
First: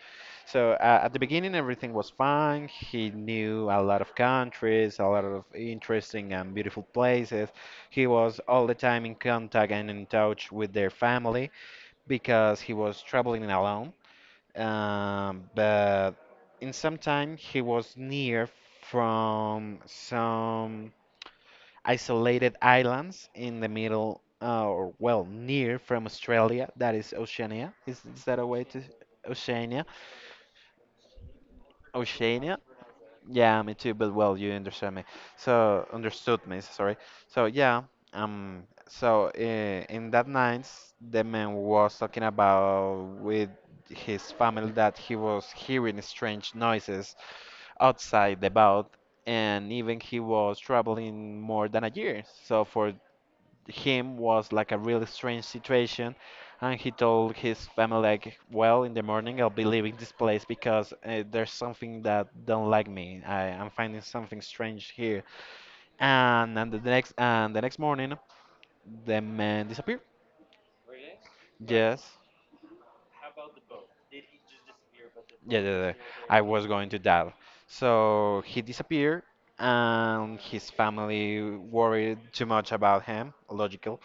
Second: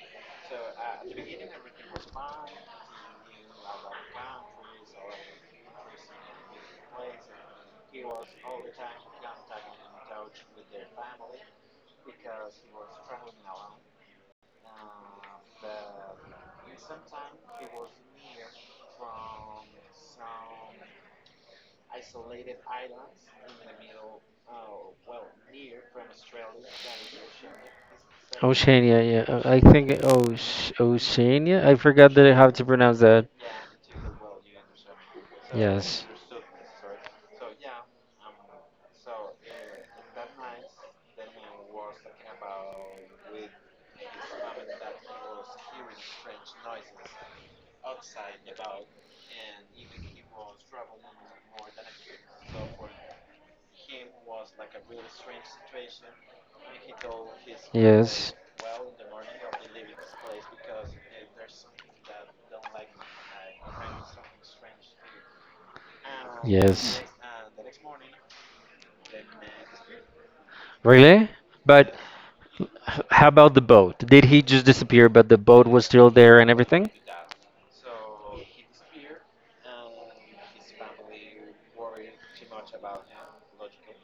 Speaker 2: So at the beginning, everything was fine. He knew a lot of countries, a lot of interesting and beautiful places. He was all the time in contact and in touch with their family because he was traveling alone, but in some time he was near from some isolated islands in the middle, or well, near from Australia. That is Oceania. Is that a way to
Speaker 1: Oceania, is the southern part. Oceania, yeah. I
Speaker 2: Oceania?
Speaker 1: think Oceania. I forgot that I have
Speaker 2: Oceania?
Speaker 1: to pronounce that.
Speaker 2: Yeah, me too. But well, you understand me. So
Speaker 1: Yes.
Speaker 2: understood me. Sorry. So yeah. So in that night, the man was talking about with his family that he was hearing strange noises outside the boat, and even he was traveling more than a year. So for him was like a really strange situation, and he told his
Speaker 1: Yes.
Speaker 2: family
Speaker 1: Parents.
Speaker 2: like, "Well, in the morning I'll be leaving this place because there's something that don't like me. I'm finding something strange here." And the
Speaker 1: Yes.
Speaker 2: next morning, the man disappeared.
Speaker 1: Really? But
Speaker 2: Yes.
Speaker 1: yeah, how about the boat? Did he just disappear, but the
Speaker 2: Yeah,
Speaker 1: boat was
Speaker 2: yeah, yeah.
Speaker 1: still there
Speaker 2: I
Speaker 1: and
Speaker 2: was going
Speaker 1: everything?
Speaker 2: to that. So he disappeared, and his family worried too much about him, logical.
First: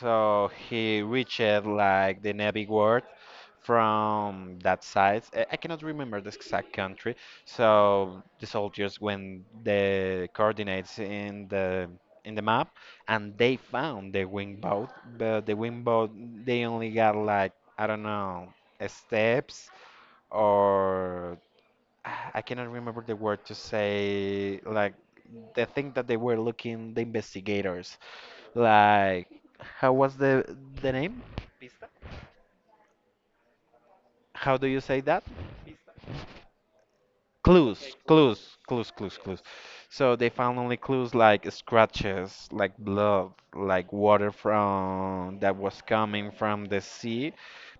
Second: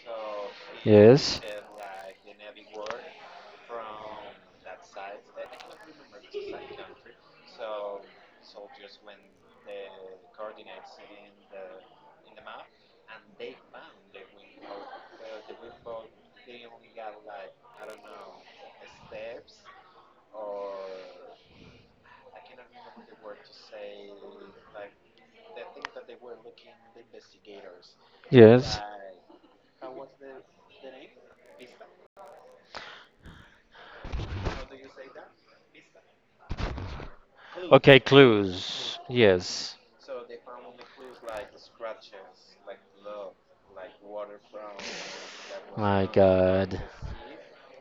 Speaker 2: So he reached
Speaker 1: Yes.
Speaker 2: like the Navy world from that side. I cannot remember the exact country. So the soldiers went the coordinates in the map, and they found the wing boat, but the wing boat they only got like I don't know steps or I cannot remember the word to say, like the thing that they were looking, the investigators.
Speaker 1: Yes.
Speaker 2: Like, how was the name? How do you say that?
Speaker 1: Okay, clues.
Speaker 2: Clues.
Speaker 1: Yes.
Speaker 2: So they found only clues like scratches, like blood, like water from that was
Speaker 1: My
Speaker 2: coming from
Speaker 1: God.
Speaker 2: the sea,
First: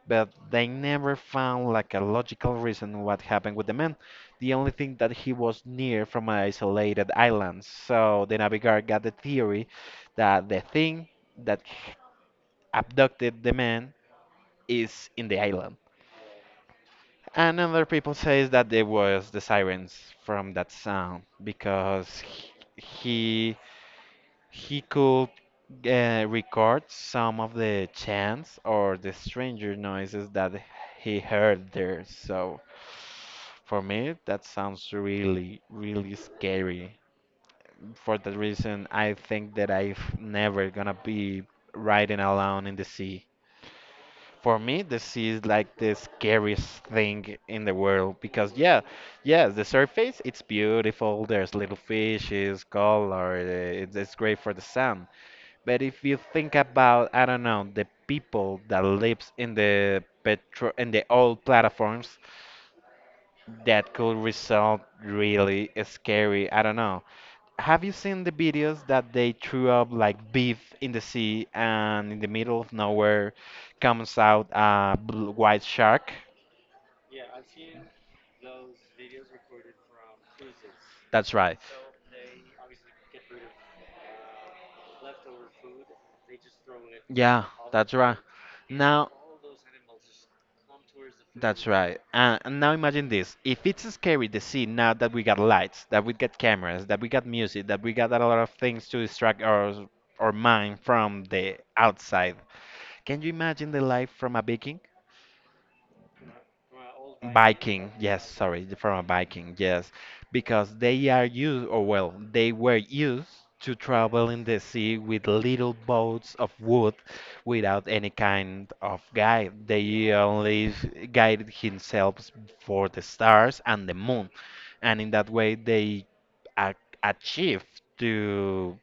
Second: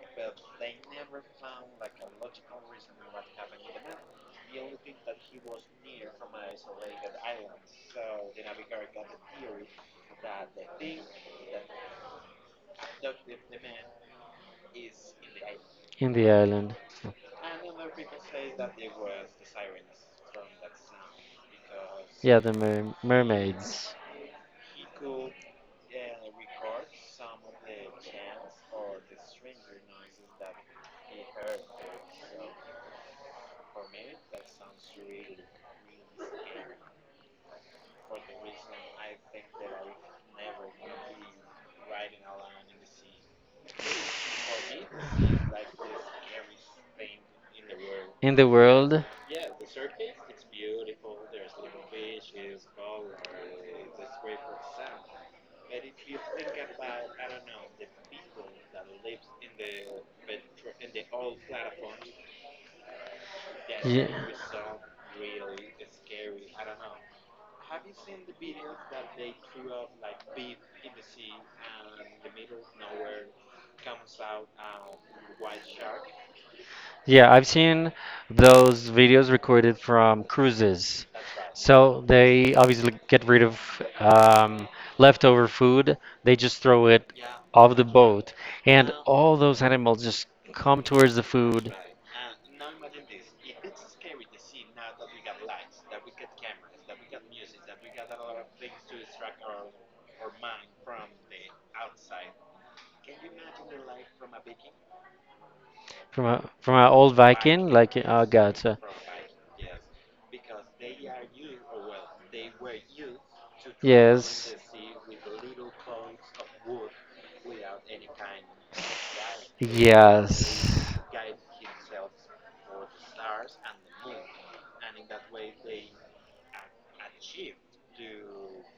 Speaker 2: but they never found like a logical reason what happened with the man. The only thing that he was near from an isolated island. So the Navigator got the theory that the thing that abducted the man is in the island.
Speaker 1: In the island.
Speaker 2: And other people says that it was the sirens from that sound because
Speaker 1: Yeah, the mer
Speaker 2: he,
Speaker 1: mermaids.
Speaker 2: he could record some of the chants or the stranger noises that he heard there. So for me, that sounds really, really scary. For that reason, I think that I'm never gonna be riding alone in the sea. For me, the sea is like the scariest thing in the world
Speaker 1: In the
Speaker 2: because, yeah,
Speaker 1: world.
Speaker 2: yeah, the surface it's beautiful. There's little fishes, color. It's great for the sun. But if you think about, I don't know, the people that lives in the petro in the old platforms, that
Speaker 1: Yeah.
Speaker 2: could result really scary. I don't know. Have you seen the videos that they threw up like beef in the sea and in the middle of nowhere comes out a bl white shark?
Speaker 1: Yeah, I've seen those videos recorded from cruises.
Speaker 2: That's right.
Speaker 1: So they obviously get rid of um, leftover food. They just throw it
Speaker 2: Yeah,
Speaker 1: off the
Speaker 2: that's right.
Speaker 1: boat, and
Speaker 2: Now,
Speaker 1: all those animals just come towards the
Speaker 2: That's
Speaker 1: food.
Speaker 2: right. And now imagine this. If it's scary to see now that we got lights, that we got cameras, that we got music, that we got a lot of things to distract our mind from the outside. Can you imagine the life from a Viking?
Speaker 1: From an old Viking,
Speaker 2: Viking,
Speaker 1: like
Speaker 2: yes,
Speaker 1: oh god,
Speaker 2: sorry, the-
Speaker 1: so.
Speaker 2: from a Viking, yes, because they are used, or well, they were used to travel in
Speaker 1: Yes.
Speaker 2: the sea with little boats of wood without any kind of guide. They only s-
Speaker 1: Yes.
Speaker 2: guided themselves for the stars and the moon, and in that way they a- achieved to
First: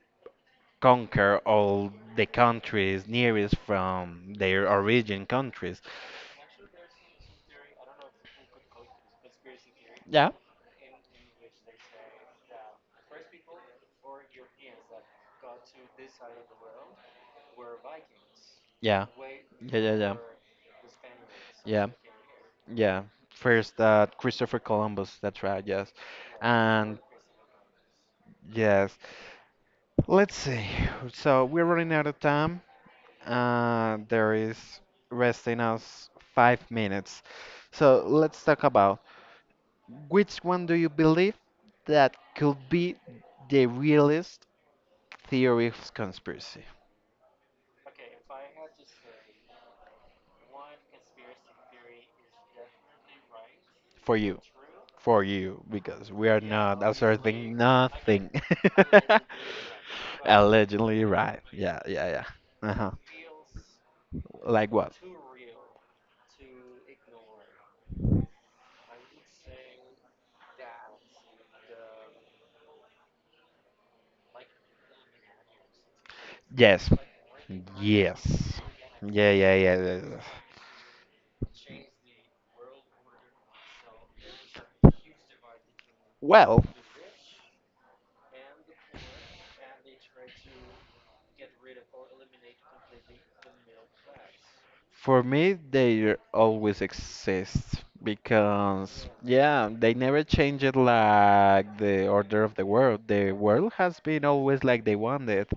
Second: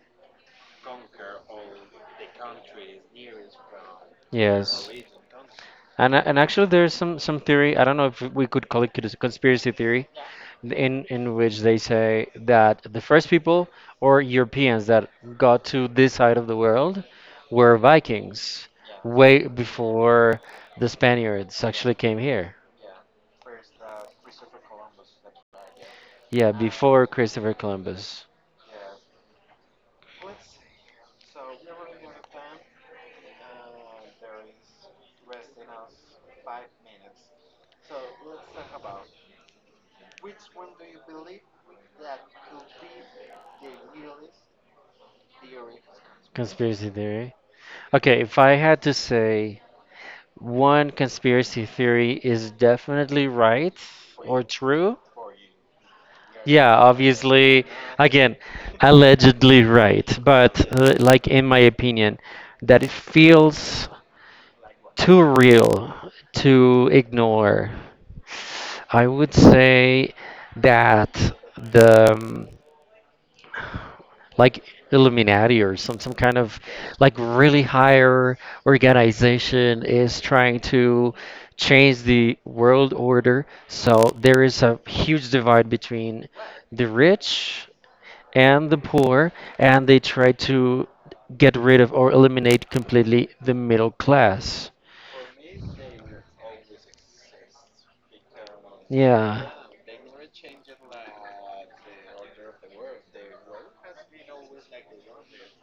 Speaker 2: conquer all the countries nearest from
Speaker 1: A.
Speaker 2: their
Speaker 1: Yes.
Speaker 2: origin countries.
Speaker 1: And actually, there's some theory. I don't know if we could call it conspiracy theory,
Speaker 2: Yeah,
Speaker 1: in which they say that the first people or Europeans that got to this side of the world were Vikings,
Speaker 2: Yeah.
Speaker 1: way
Speaker 2: Yeah, yeah, yeah.
Speaker 1: before the Spaniards, yeah,
Speaker 2: Yeah.
Speaker 1: actually came here.
Speaker 2: Yeah. First, Christopher Columbus. That's right. Yes.
Speaker 1: Yeah,
Speaker 2: And
Speaker 1: before Christopher Columbus.
Speaker 2: yes. Let's see. So we're running out of time. There is resting us 5 minutes. So let's talk about which one do you believe that could be the realist theory of conspiracy?
Speaker 1: Conspiracy theory. Okay, if I had to say one conspiracy theory is definitely right
Speaker 2: For
Speaker 1: or
Speaker 2: you,
Speaker 1: true,
Speaker 2: for you, because we are
Speaker 1: yeah,
Speaker 2: not asserting
Speaker 1: obviously, again,
Speaker 2: nothing.
Speaker 1: allegedly right, but
Speaker 2: Allegedly,
Speaker 1: like in
Speaker 2: right?
Speaker 1: my opinion,
Speaker 2: Yeah, yeah. Uh
Speaker 1: that it
Speaker 2: huh.
Speaker 1: feels
Speaker 2: Like what?
Speaker 1: too real to ignore. I would say that the like Illuminati or some kind of
Speaker 2: Yes.
Speaker 1: like really higher
Speaker 2: Yes. Yeah, yeah, yeah,
Speaker 1: organization
Speaker 2: yeah.
Speaker 1: is
Speaker 2: yeah.
Speaker 1: trying to change the world order. So there is a huge divide between
Speaker 2: Well,
Speaker 1: the rich and the poor, and they try to get rid of or eliminate completely the middle class.
Speaker 2: for me, they always exist because,
Speaker 1: Yeah.
Speaker 2: yeah, they never change it like the order of the world. The world has been always like they wanted.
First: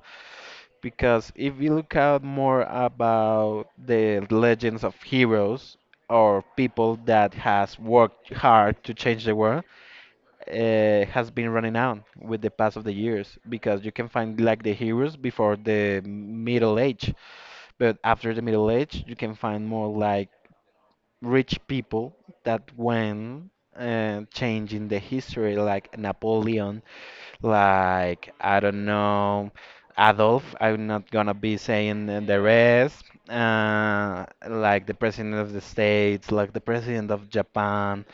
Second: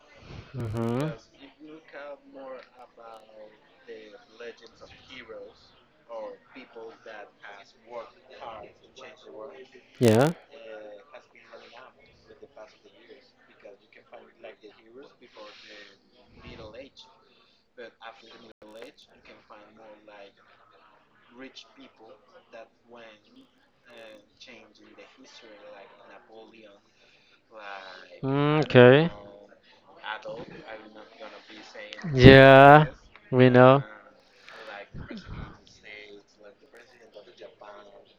Speaker 1: Mhm.
Speaker 2: Because if we look out more about the legends of heroes or people that has worked hard to change the world,
Speaker 1: Yeah.
Speaker 2: has been running out with the pass of the years. Because you can find like the heroes before the middle age, but after the middle age, you can find more like rich people that went changing the history, like Napoleon like
Speaker 1: Mm,
Speaker 2: I don't
Speaker 1: okay.
Speaker 2: know, Adolf. I'm not gonna be saying the
Speaker 1: Yeah,
Speaker 2: rest.
Speaker 1: we know.
Speaker 2: Like the president of the States, like the president of Japan,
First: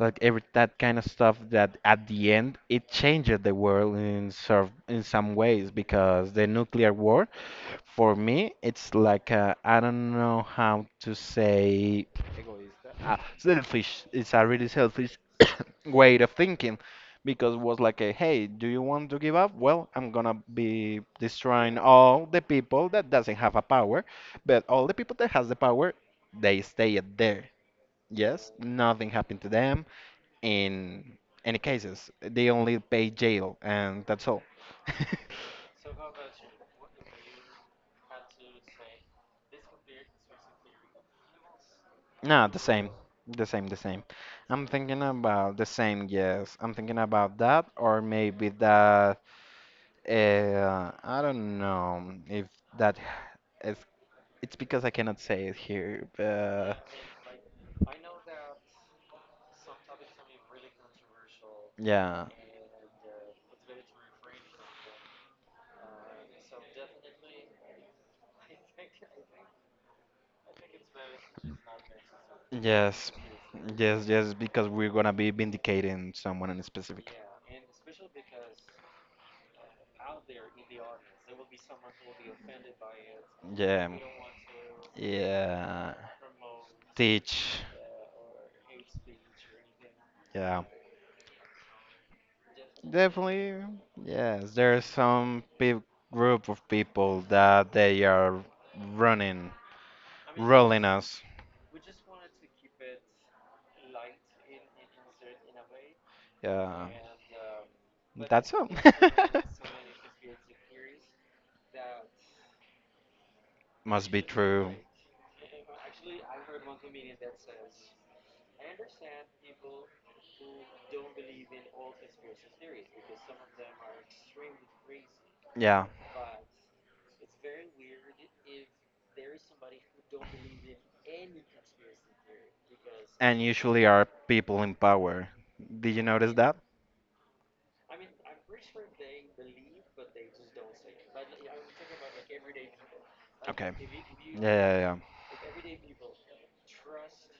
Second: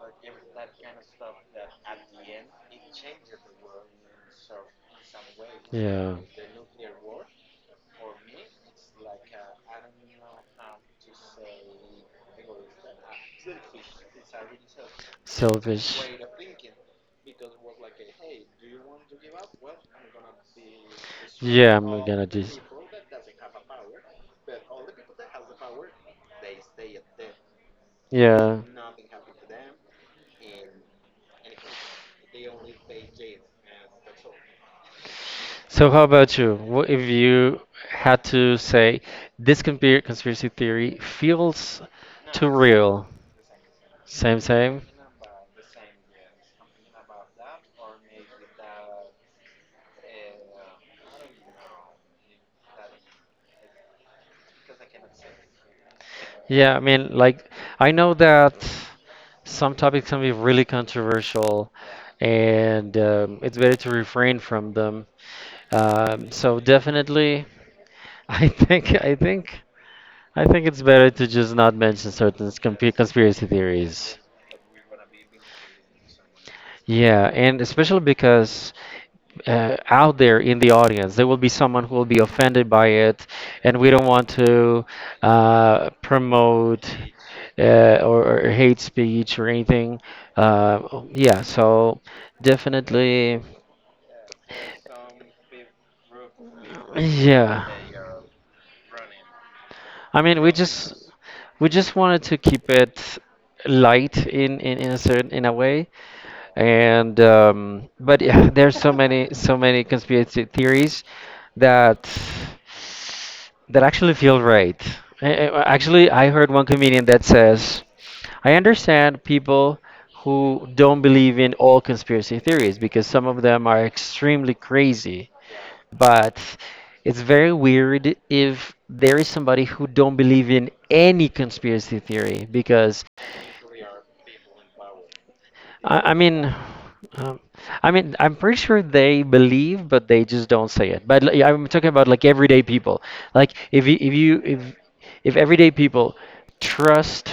Speaker 2: like every that kind of stuff. That at the end it changed the world in sort in some ways
Speaker 1: Yeah.
Speaker 2: because the nuclear war, for me, it's like I don't know how to say. Egoista. Ah, selfish. It's a really selfish
Speaker 1: Selfish.
Speaker 2: way of thinking because it was like a, hey, do you want to give up? Well, I'm gonna be destroying
Speaker 1: Yeah, I'm
Speaker 2: all
Speaker 1: gonna
Speaker 2: the
Speaker 1: just.
Speaker 2: people that doesn't have a power, but all the people that has the power, they stay at there. Yes,
Speaker 1: Yeah.
Speaker 2: nothing happened to them. In any cases, they only pay jail, and that's all.
Speaker 1: So how about you? What if you had to say this computer conspiracy theory feels
Speaker 2: No,
Speaker 1: too
Speaker 2: the same,
Speaker 1: real?
Speaker 2: the same, the same.
Speaker 1: Same,
Speaker 2: I'm
Speaker 1: same.
Speaker 2: thinking about the same. Yes, I'm thinking about that, or maybe that. I don't know if that. Eh, It's because I cannot say it here.
Speaker 1: Yeah, I mean, like I know that some topics can be really controversial,
Speaker 2: Yeah.
Speaker 1: and it's better to refrain from them. So definitely, I think. I think it's better to just not mention certain
Speaker 2: Yes.
Speaker 1: conspiracy
Speaker 2: Yes.
Speaker 1: theories.
Speaker 2: Yes. Because we're gonna be vindicating someone in specific.
Speaker 1: Yeah, and especially because out there in the audience, there will be someone who will be offended by it,
Speaker 2: Yeah.
Speaker 1: and we don't want to
Speaker 2: Yeah.
Speaker 1: promote
Speaker 2: Teach.
Speaker 1: or hate speech or anything.
Speaker 2: Yeah.
Speaker 1: Yeah, so definitely,
Speaker 2: Definitely. Yes. There's some pe group of people that
Speaker 1: yeah.
Speaker 2: they are running,
Speaker 1: I mean, we
Speaker 2: ruling
Speaker 1: just
Speaker 2: us.
Speaker 1: we just wanted to keep it light in a certain in a way,
Speaker 2: Yeah,
Speaker 1: and but
Speaker 2: that's
Speaker 1: yeah,
Speaker 2: so.
Speaker 1: there's so many so many conspiracy theories that
Speaker 2: Must be
Speaker 1: actually feel
Speaker 2: true.
Speaker 1: right. Actually, I heard one comedian that says, I understand people who don't believe in all conspiracy theories because some of them are extremely crazy
Speaker 2: Yeah,
Speaker 1: but it's very weird if there is somebody who don't believe in any conspiracy theory because
Speaker 2: and usually are people in power. Did you
Speaker 1: I, I
Speaker 2: notice that?
Speaker 1: mean um, I mean I'm pretty sure they believe but they just don't say it but like, I'm talking about like everyday people like
Speaker 2: Okay.
Speaker 1: if you if
Speaker 2: Yeah,
Speaker 1: you
Speaker 2: yeah, yeah.
Speaker 1: if everyday people trust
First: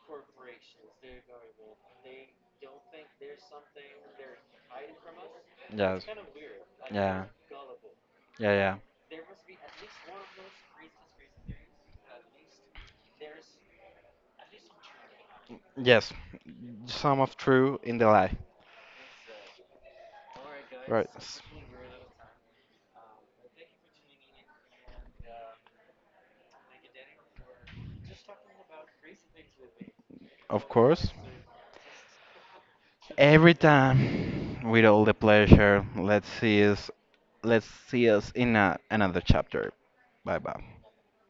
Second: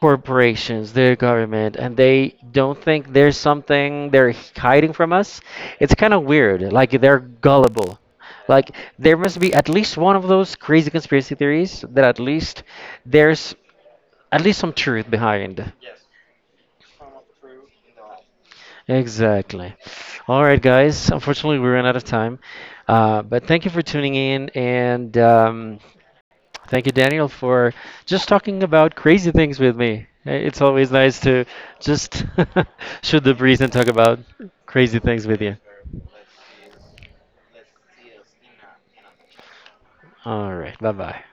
Speaker 1: corporations, their government, and they don't think there's something they're hiding from us. It's
Speaker 2: Yes.
Speaker 1: kind of weird. Like
Speaker 2: Yeah,
Speaker 1: they're gullible.
Speaker 2: yeah.
Speaker 1: Like there must be at least one of those crazy conspiracy theories that at least there's at least some truth behind.
Speaker 2: Yes, some of true in the lie.
Speaker 1: Exactly. All right,
Speaker 2: Right.
Speaker 1: guys.
Speaker 2: s-
Speaker 1: Unfortunately, we ran out of time. But thank you for tuning in, and thank you, Daniel, for just talking about crazy things with me. It's
Speaker 2: Of
Speaker 1: always
Speaker 2: course.
Speaker 1: nice to just shoot the
Speaker 2: Every
Speaker 1: breeze and talk about
Speaker 2: time with
Speaker 1: crazy
Speaker 2: all the
Speaker 1: things with you.
Speaker 2: pleasure. Let's see us in a, another chapter. Bye
Speaker 1: All
Speaker 2: bye.
Speaker 1: right. Bye bye.